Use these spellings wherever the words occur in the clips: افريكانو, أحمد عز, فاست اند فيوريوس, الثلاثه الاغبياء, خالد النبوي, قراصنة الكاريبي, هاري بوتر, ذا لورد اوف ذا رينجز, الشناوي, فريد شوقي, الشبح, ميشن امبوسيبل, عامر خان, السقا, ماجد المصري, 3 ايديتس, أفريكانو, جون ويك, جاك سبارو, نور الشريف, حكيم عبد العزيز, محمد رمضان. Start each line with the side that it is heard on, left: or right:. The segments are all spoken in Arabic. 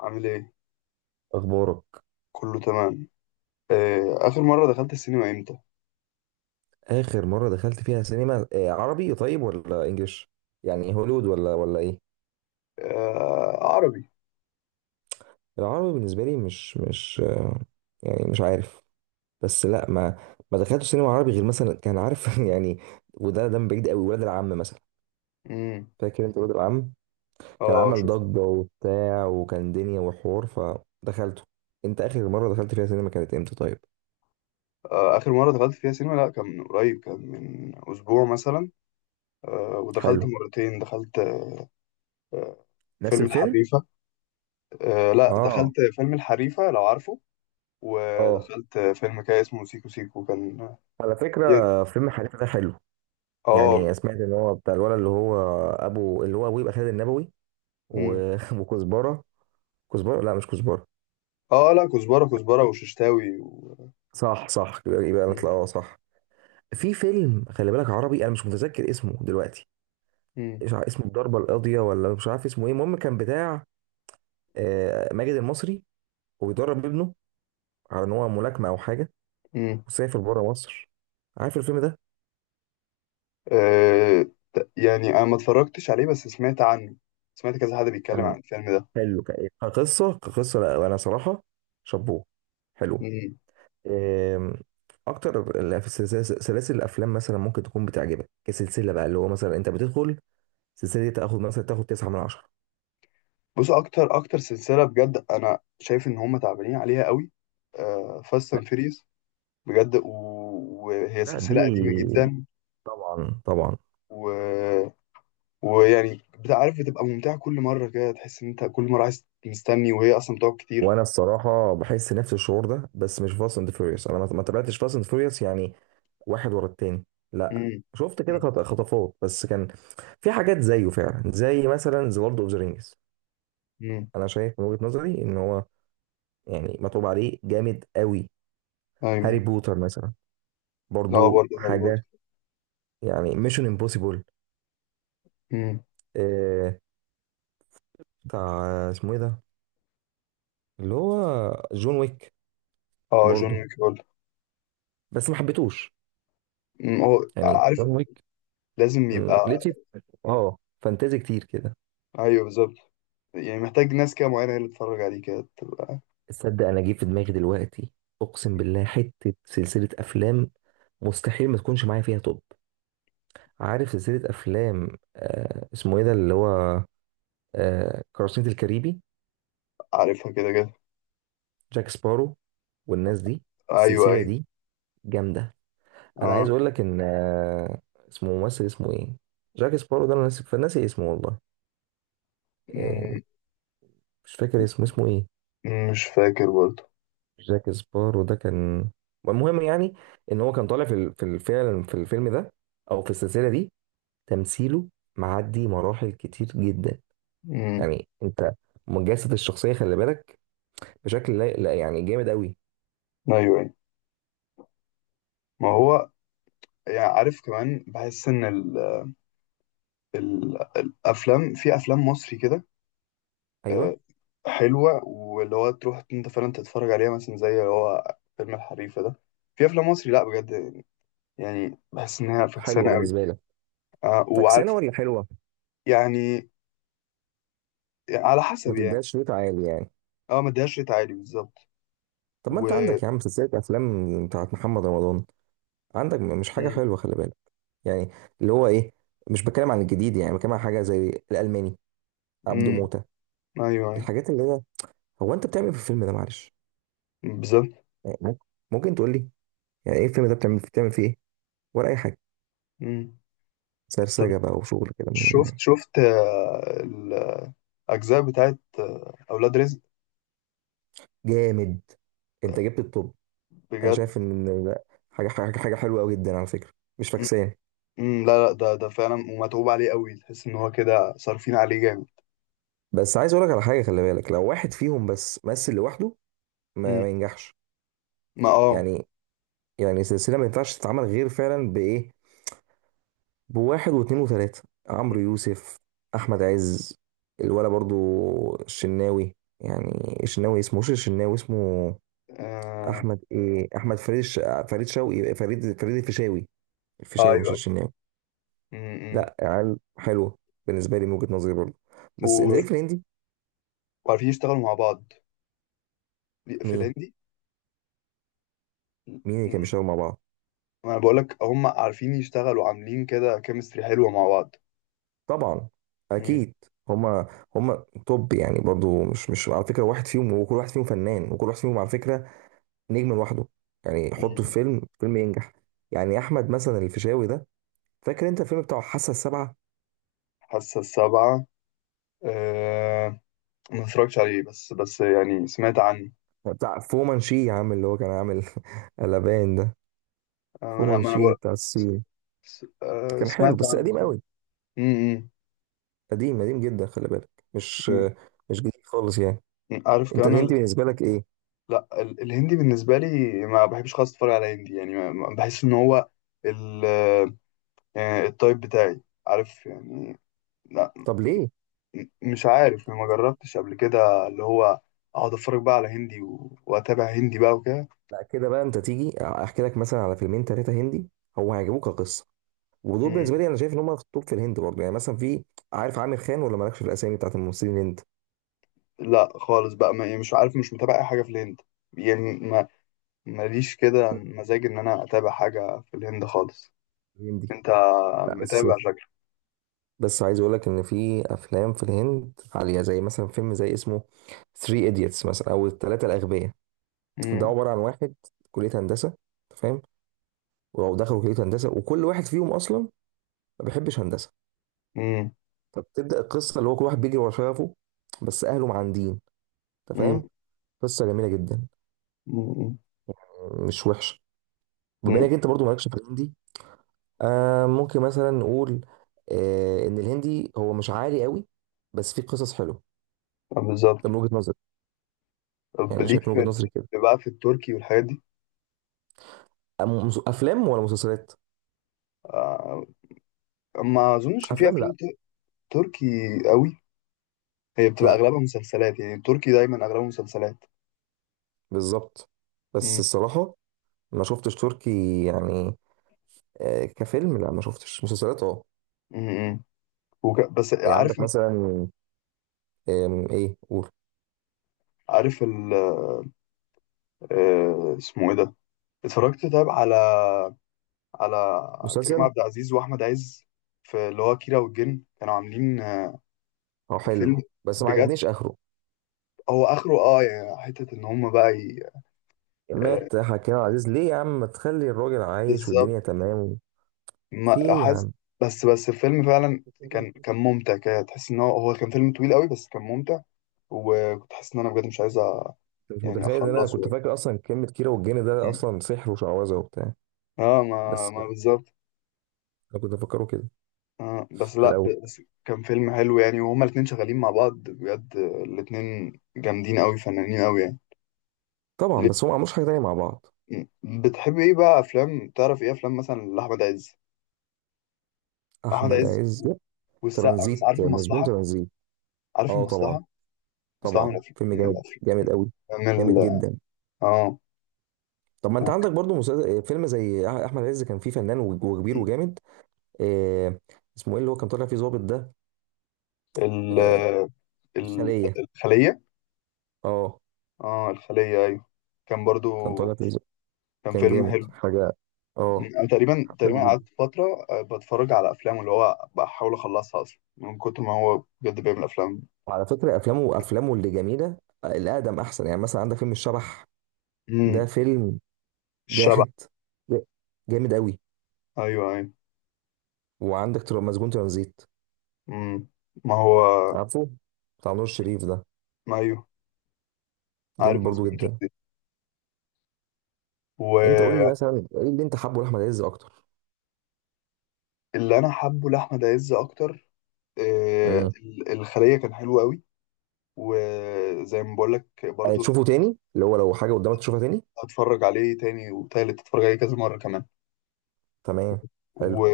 left: عامل ايه؟
right: اخبارك.
left: كله تمام. آخر مرة دخلت السينما امتى؟
right: اخر مره دخلت فيها سينما عربي طيب ولا انجليش؟ يعني هوليوود ولا ايه؟
left: عربي.
right: العربي بالنسبه لي مش يعني مش عارف. بس لا، ما دخلتش سينما عربي غير مثلا كان عارف يعني. وده من بعيد قوي، ولاد العم مثلا.
left: امم.
right: فاكر انت ولاد العم؟ كان
left: اه،
right: عمل
left: شوف.
right: ضجه وبتاع، وكان دنيا وحوار، فدخلته. انت اخر مره دخلت فيها سينما كانت امتى طيب؟
left: آخر مرة دخلت فيها سينما، لا كان من قريب، كان من أسبوع مثلا. ودخلت
right: حلو.
left: مرتين، دخلت آه،
right: نفس
left: فيلم
right: الفيلم؟
left: الحريفة. لا،
right: اه.
left: دخلت فيلم الحريفة لو عارفه.
right: اه،
left: ودخلت فيلم كده اسمه سيكو سيكو كان.
right: على فكره فيلم حريفه ده حلو.
left: اه.
right: يعني سمعت ان هو بتاع الولد اللي هو ابو، اللي هو ابوه يبقى خالد النبوي.
left: امم.
right: وكزبره. كزبره، لا مش كزبره.
left: اه لا، كزبرة كزبرة وششتاوي و...
right: صح صح، يبقى نطلع، اه صح. في فيلم خلي بالك عربي، انا مش متذكر اسمه دلوقتي.
left: مم.
right: مش عارف اسمه الضربه القاضيه، ولا مش عارف اسمه ايه. المهم كان بتاع ماجد المصري، وبيدرب ابنه على ان هو ملاكمه او حاجه،
left: مم.
right: وسافر بره مصر. عارف الفيلم ده؟
left: أه. يعني انا ما اتفرجتش عليه بس سمعت عنه. سمعت كذا حد بيتكلم
right: كان
left: عن الفيلم ده.
right: حلو. كقصه، كقصه لا انا صراحه شابوه، حلو.
left: مم.
right: آم، اكتر في سلاسل الافلام مثلا ممكن تكون بتعجبك كسلسله بقى، اللي هو مثلا انت بتدخل السلسله دي تاخد مثلا تاخد 9 من 10.
left: بص، اكتر اكتر سلسله بجد انا شايف ان هم تعبانين عليها قوي، أه، فاست اند فيريز. بجد، وهي
right: لا
left: سلسله
right: دي
left: قديمه جدا
right: طبعا طبعا.
left: و... ويعني بتبقى عارف بتبقى ممتعه كل مره، كده تحس ان انت كل مره عايز مستني، وهي اصلا بتقعد كتير.
right: وانا الصراحه بحس نفس الشعور ده، بس مش فاست اند فيوريوس. انا ما تابعتش فاست اند فيوريوس يعني، واحد ورا التاني. لا،
left: مم.
right: شفت كده
left: مم.
right: خطفات بس. كان في حاجات زيه فعلا، زي مثلا ذا لورد اوف ذا رينجز.
left: مم.
right: انا شايف من وجهة نظري ان هو يعني مطلوب عليه جامد قوي. هاري
left: ايوه.
right: بوتر مثلا
left: اه،
right: برضو
left: برضه هاري بوتر.
right: حاجة. يعني ميشن امبوسيبل،
left: مم.
right: بتاع اسمه ايه ده، اللي هو جون ويك.
left: اه، جون
right: برضه،
left: ويك برضه.
right: بس ما حبيتهوش
left: مم. هو
right: يعني
left: عارف
right: جون ويك.
left: لازم
right: مم،
left: يبقى.
right: لقيت اه فانتازي كتير كده.
left: ايوه، بالظبط. يعني محتاج ناس كده معينة هي اللي تتفرج عليه كده تبقى.
right: تصدق انا جه في دماغي دلوقتي، اقسم بالله، حته سلسله افلام مستحيل ما تكونش معايا فيها توب. عارف سلسله افلام اسمه ايه ده، اللي هو قراصنة الكاريبي؟
left: عارفها كده كده.
right: جاك سبارو والناس دي.
left: أيوه
right: السلسله
left: أيوه.
right: دي جامده. انا عايز
left: آه.
right: اقول لك ان اسمه، ممثل اسمه ايه، جاك سبارو ده انا ناسي، فناسي اسمه والله. آه،
left: مم.
right: مش فاكر اسمه، اسمه ايه.
left: مش فاكر برضه.
right: جاك سبارو ده كان، المهم يعني ان هو كان طالع في في الفيلم، في الفيلم ده او في السلسله دي، تمثيله معدي مراحل كتير جدا.
left: مم.
right: يعني انت مجسد الشخصيه خلي بالك بشكل لا لا، يعني جامد قوي.
left: أيوه أيوه. ما هو يعني عارف كمان، بحس إن ال ال الأفلام في أفلام مصري كده آه،
right: ايوه.
left: حلوة، واللي هو تروح أنت فعلا تتفرج عليها مثلا زي اللي هو فيلم الحريفة ده. في أفلام مصري لأ بجد. يعني بحس إنها
right: حلوه
left: فكسانة أوي.
right: بالنسبه لك؟
left: آه،
right: فكسانه
left: وعارف
right: ولا حلوه؟
left: يعني، على حسب
right: ما
left: يعني.
right: تديهاش ريت عالي يعني.
left: اه، ما اديهاش ريت عالي بالظبط.
right: طب ما
left: و،
right: انت عندك يا عم سلسله افلام بتاعت محمد رمضان، عندك مش حاجة
left: مم،
right: حلوة خلي بالك. يعني اللي هو ايه، مش بتكلم عن الجديد، يعني بتكلم عن حاجة زي الألماني، عبده
left: مم،
right: موتة.
left: أيوه أيوه
right: الحاجات اللي هي، هو انت بتعمل في الفيلم ده معلش؟
left: بالظبط.
right: يعني ممكن، ممكن تقول لي يعني ايه الفيلم ده، بتعمل فيه ايه ولا اي حاجة؟
left: مم. طب،
right: سرسجة بقى وشغل كده
left: شفت شفت الأجزاء بتاعت أولاد رزق.
right: جامد. انت جبت الطب. انا
left: بجد.
right: شايف ان لا، حاجة حلوة قوي جدا على فكرة، مش
left: مم.
right: فاكسان.
left: مم. لا لا، ده ده فعلا ومتعوب عليه قوي، تحس إن هو كده صارفين عليه جامد.
right: بس عايز اقول لك على حاجة، خلي بالك لو واحد فيهم بس مثل لوحده ما,
left: مم.
right: ما ينجحش.
left: ما اه.
right: يعني، يعني السلسلة ما ينفعش تتعمل غير فعلا بإيه؟ بواحد واثنين وثلاثة، عمرو يوسف، أحمد عز، الولا برضو، الشناوي. يعني الشناوي اسمه، مش الشناوي اسمه
left: آه،
right: أحمد إيه، أحمد فريد فريد شوقي، فريد الفيشاوي. الفيشاوي مش
left: أيوه أيوه.
right: الشناوي.
left: مم. مم.
right: لا عيال حلوة بالنسبة لي، من وجهة نظري برضو. بس أنت
left: و-
right: ليك في الهندي.
left: وعارفين يشتغلوا مع بعض في
right: مين؟
left: الهندي.
right: مين اللي كان
left: مم.
right: بيشتغل مع بعض؟
left: ما أنا بقولك هم عارفين يشتغلوا، عاملين كده كيمستري حلوة مع بعض.
right: طبعا،
left: مم.
right: أكيد. هما، هما توب يعني. برضو مش مش على فكرة واحد فيهم، وكل واحد فيهم فنان، وكل واحد فيهم على فكرة نجم لوحده. يعني حطه في
left: مم.
right: فيلم، فيلم ينجح. يعني احمد مثلا الفيشاوي ده، فاكر انت الفيلم بتاع حاسه السبعه،
left: حاسة السبعة أه... ما اتفرجتش عليه، بس يعني سمعت عنه.
right: بتاع فومانشي يا عم اللي هو كان عامل قلبان ده؟
left: انا ما انا
right: فومانشي
left: بقى
right: بتاع الصين. كان حلو
left: سمعت
right: بس
left: عنه.
right: قديم قوي،
left: امم.
right: قديم قديم جدا خلي بالك. مش مش جديد خالص يعني.
left: عارف
right: انت
left: كمان
right: الهندي
left: ال...
right: بالنسبه لك ايه؟
left: لا، ال... الهندي بالنسبه لي ما بحبش خالص اتفرج على هندي، يعني ما... بحس ان هو ال... التايب بتاعي. عارف يعني. لا.
right: طب ليه؟
left: م- مش عارف، ما جربتش قبل كده اللي هو اقعد اتفرج بقى على هندي و... واتابع هندي بقى وكده.
right: لا كده بقى، انت تيجي احكي لك مثلا على فيلمين ثلاثه هندي، هو هيعجبوك كقصه. ودول
left: مم.
right: بالنسبه لي انا شايف ان هم في التوب في الهند برضه. يعني مثلا في، عارف عامر خان، ولا مالكش في الاسامي بتاعت الممثلين الهند؟
left: لا خالص بقى ما... يعني مش عارف، مش متابع اي حاجه في الهند. يعني ما، ماليش كده مزاج ان انا اتابع حاجه في الهند خالص.
right: الهندي،
left: انت
right: لا بس،
left: متابع شكلك.
right: بس عايز اقول لك ان في افلام في الهند عاليه، زي مثلا فيلم زي اسمه 3 ايديتس مثلا، او الثلاثه الاغبياء. ده
left: امم.
right: عباره عن واحد، كليه هندسه، أنت فاهم، ودخلوا كليه هندسه وكل واحد فيهم اصلا ما بيحبش هندسه.
left: امم.
right: فبتبدا القصه اللي هو كل واحد بيجري ورا شغفه، بس اهله معاندين، انت
left: امم.
right: فاهم. قصه جميله جدا،
left: امم.
right: مش وحشه. بما
left: امم.
right: انك انت برضو مالكش في الهندي، آه ممكن مثلا نقول آه ان الهندي هو مش عالي قوي، بس فيه قصص حلوه.
left: بالظبط.
right: ده من وجهه نظري،
left: طب
right: يعني
left: ليك
right: شايف من
left: في
right: وجهه نظري كده.
left: بقى في التركي والحاجات دي.
right: افلام ولا مسلسلات؟
left: آه، ما اظنش ان في
right: افلام،
left: افلام
right: لا
left: تركي قوي. هي بتبقى
right: لا
left: اغلبها مسلسلات، يعني التركي دايما اغلبها مسلسلات.
right: بالظبط. بس
left: امم.
right: الصراحه ما شفتش تركي يعني، كفيلم لا. ما شفتش مسلسلات اه.
left: امم. وك... بس
right: يعني
left: عارف،
right: عندك مثلا، ايه قول.
left: عارف ال... اسمه ايه ده، اتفرجت طيب على على كريم
right: مسلسل؟
left: عبد العزيز واحمد عز في اللي هو كيرة والجن، كانوا عاملين
right: اه
left: فيلم.
right: حلو بس ما
left: بجد.
right: عجبنيش اخره.
left: هو اخره اه يعني حته ان هم بقى ي... آه،
right: مات حكيم عبد العزيز ليه يا عم؟ ما تخلي الراجل عايش
left: بالظبط
right: والدنيا تمام. في
left: ما
right: ايه يا
left: حاسس.
right: عم؟
left: بس الفيلم فعلا كان
right: أنت
left: كان ممتع، كده تحس ان هو هو كان فيلم طويل قوي بس كان ممتع. وكنت حاسس ان انا بجد مش عايز
right: مش
left: يعني
right: متخيل ان انا
left: اخلصه
right: كنت
left: يعني.
right: فاكر اصلا كلمه كيرة والجن ده
left: مم.
right: اصلا سحر وشعوذه وبتاع.
left: اه، ما
right: بس
left: ما بالظبط.
right: انا كنت افكره كده
left: آه بس
right: في
left: لا،
right: الاول.
left: بس كان فيلم حلو، يعني وهما الاتنين شغالين مع بعض بجد، الاتنين جامدين قوي، فنانين قوي يعني.
right: طبعا
left: ليه؟
right: بس هم ما عملوش حاجه تانيه مع بعض.
left: مم. بتحب ايه بقى افلام، تعرف ايه افلام مثلا لاحمد عز؟ احمد
right: احمد
left: عز
right: عز،
left: والسقا، بس
right: ترانزيت،
left: عارف
right: مسجون
left: المصلحه.
right: ترانزيت.
left: عارف
right: اه طبعا،
left: المصلحه، اصل عامل
right: طبعا
left: افلام
right: فيلم
left: من
right: جامد،
left: الافلام،
right: جامد قوي،
left: من
right: جامد
left: ال-
right: جدا.
left: اه،
right: طب ما انت
left: وك-
right: عندك برضو مسلسل، فيلم زي احمد عز كان فيه فنان وكبير وجامد. آه اسمه ايه اللي هو كان طالع فيه ظابط ده؟
left: ال
right: آه،
left: ال-
right: الخلية.
left: الخليه.
right: اه،
left: اه الخليه، ايوه. كان برضو
right: كان طالع فيه ظابط.
left: كان
right: كان
left: فيلم
right: جامد
left: حلو.
right: حاجة. اه،
left: انا تقريبا تقريبا
right: حلو جدا.
left: قعدت فتره بتفرج على افلام، اللي هو بحاول اخلصها اصلا من كتر ما هو بجد بيعمل افلام.
right: وعلى فكرة افلامه، افلامه اللي جميلة، الاقدم احسن. يعني مثلا عندك فيلم الشبح، ده
left: امم.
right: فيلم
left: الشبح.
right: جاحد، ج- جامد قوي.
left: ايوه ايوه.
right: وعندك مسجون ترانزيت،
left: امم. ما هو،
right: عارفه، بتاع نور الشريف ده،
left: ما ايوه،
right: جامد
left: عارف
right: برضو
left: مسجون
right: جدا.
left: ترانزيت.
right: انت قول لي
left: واللي
right: مثلا ايه اللي انت حابه لاحمد عز اكتر؟
left: انا حابه لاحمد عز اكتر
right: امم.
left: الخليه كان حلو قوي. وزي ما بقول لك
right: يعني
left: برضو،
right: تشوفه تاني اللي هو لو حاجه قدامك تشوفها تاني؟
left: اتفرج عليه تاني وتالت، اتفرج عليه كذا مرة كمان.
right: تمام، حلو.
left: و...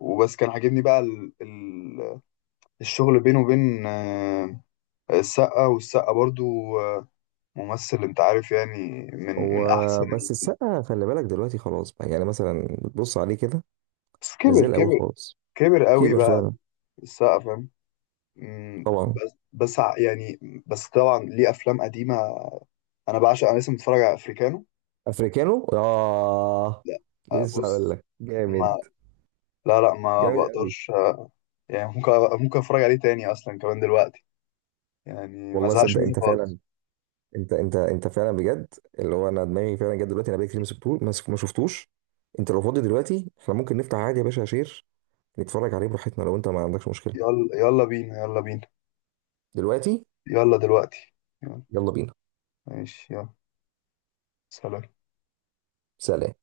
left: وبس كان عاجبني بقى ال... ال... الشغل بينه وبين السقا. والسقا برضو آه، ممثل، انت عارف يعني، من
right: هو
left: من احسن
right: بس السقا خلي بالك دلوقتي خلاص بقى، يعني مثلا بتبص عليه كده
left: بس
right: مش زي
left: كبر
right: الاول
left: كبر.
right: خالص.
left: كبر قوي
right: كبر
left: بقى
right: فعلا.
left: السقا، فاهم. مم.
right: طبعا.
left: بس يعني بس طبعا ليه افلام قديمة. انا بعشق، انا لسه متفرج على افريكانو.
right: افريكانو؟ اه،
left: لا.
right: لسه هقول
left: بص،
right: لك،
left: ما
right: جامد،
left: لا لا، ما
right: جامد قوي.
left: بقدرش. يعني ممكن، ممكن اتفرج عليه تاني اصلا كمان دلوقتي. يعني ما
right: والله
left: زهقش
right: صدق
left: منه
right: انت فعلا.
left: خالص.
right: انت انت انت فعلا بجد اللي هو، انا دماغي فعلا جت دلوقتي، انا بقالي كتير ما شفتوش، ما ما شفتوش. انت لو فاضي دلوقتي احنا ممكن نفتح عادي يا باشا شير، نتفرج عليه براحتنا لو انت ما عندكش مشكلة.
left: يلا. يلا بينا، يلا بينا.
right: دلوقتي؟
left: يلا دلوقتي. يلا.
right: يلا بينا.
left: ماشي، يلا. سلام.
right: سلام.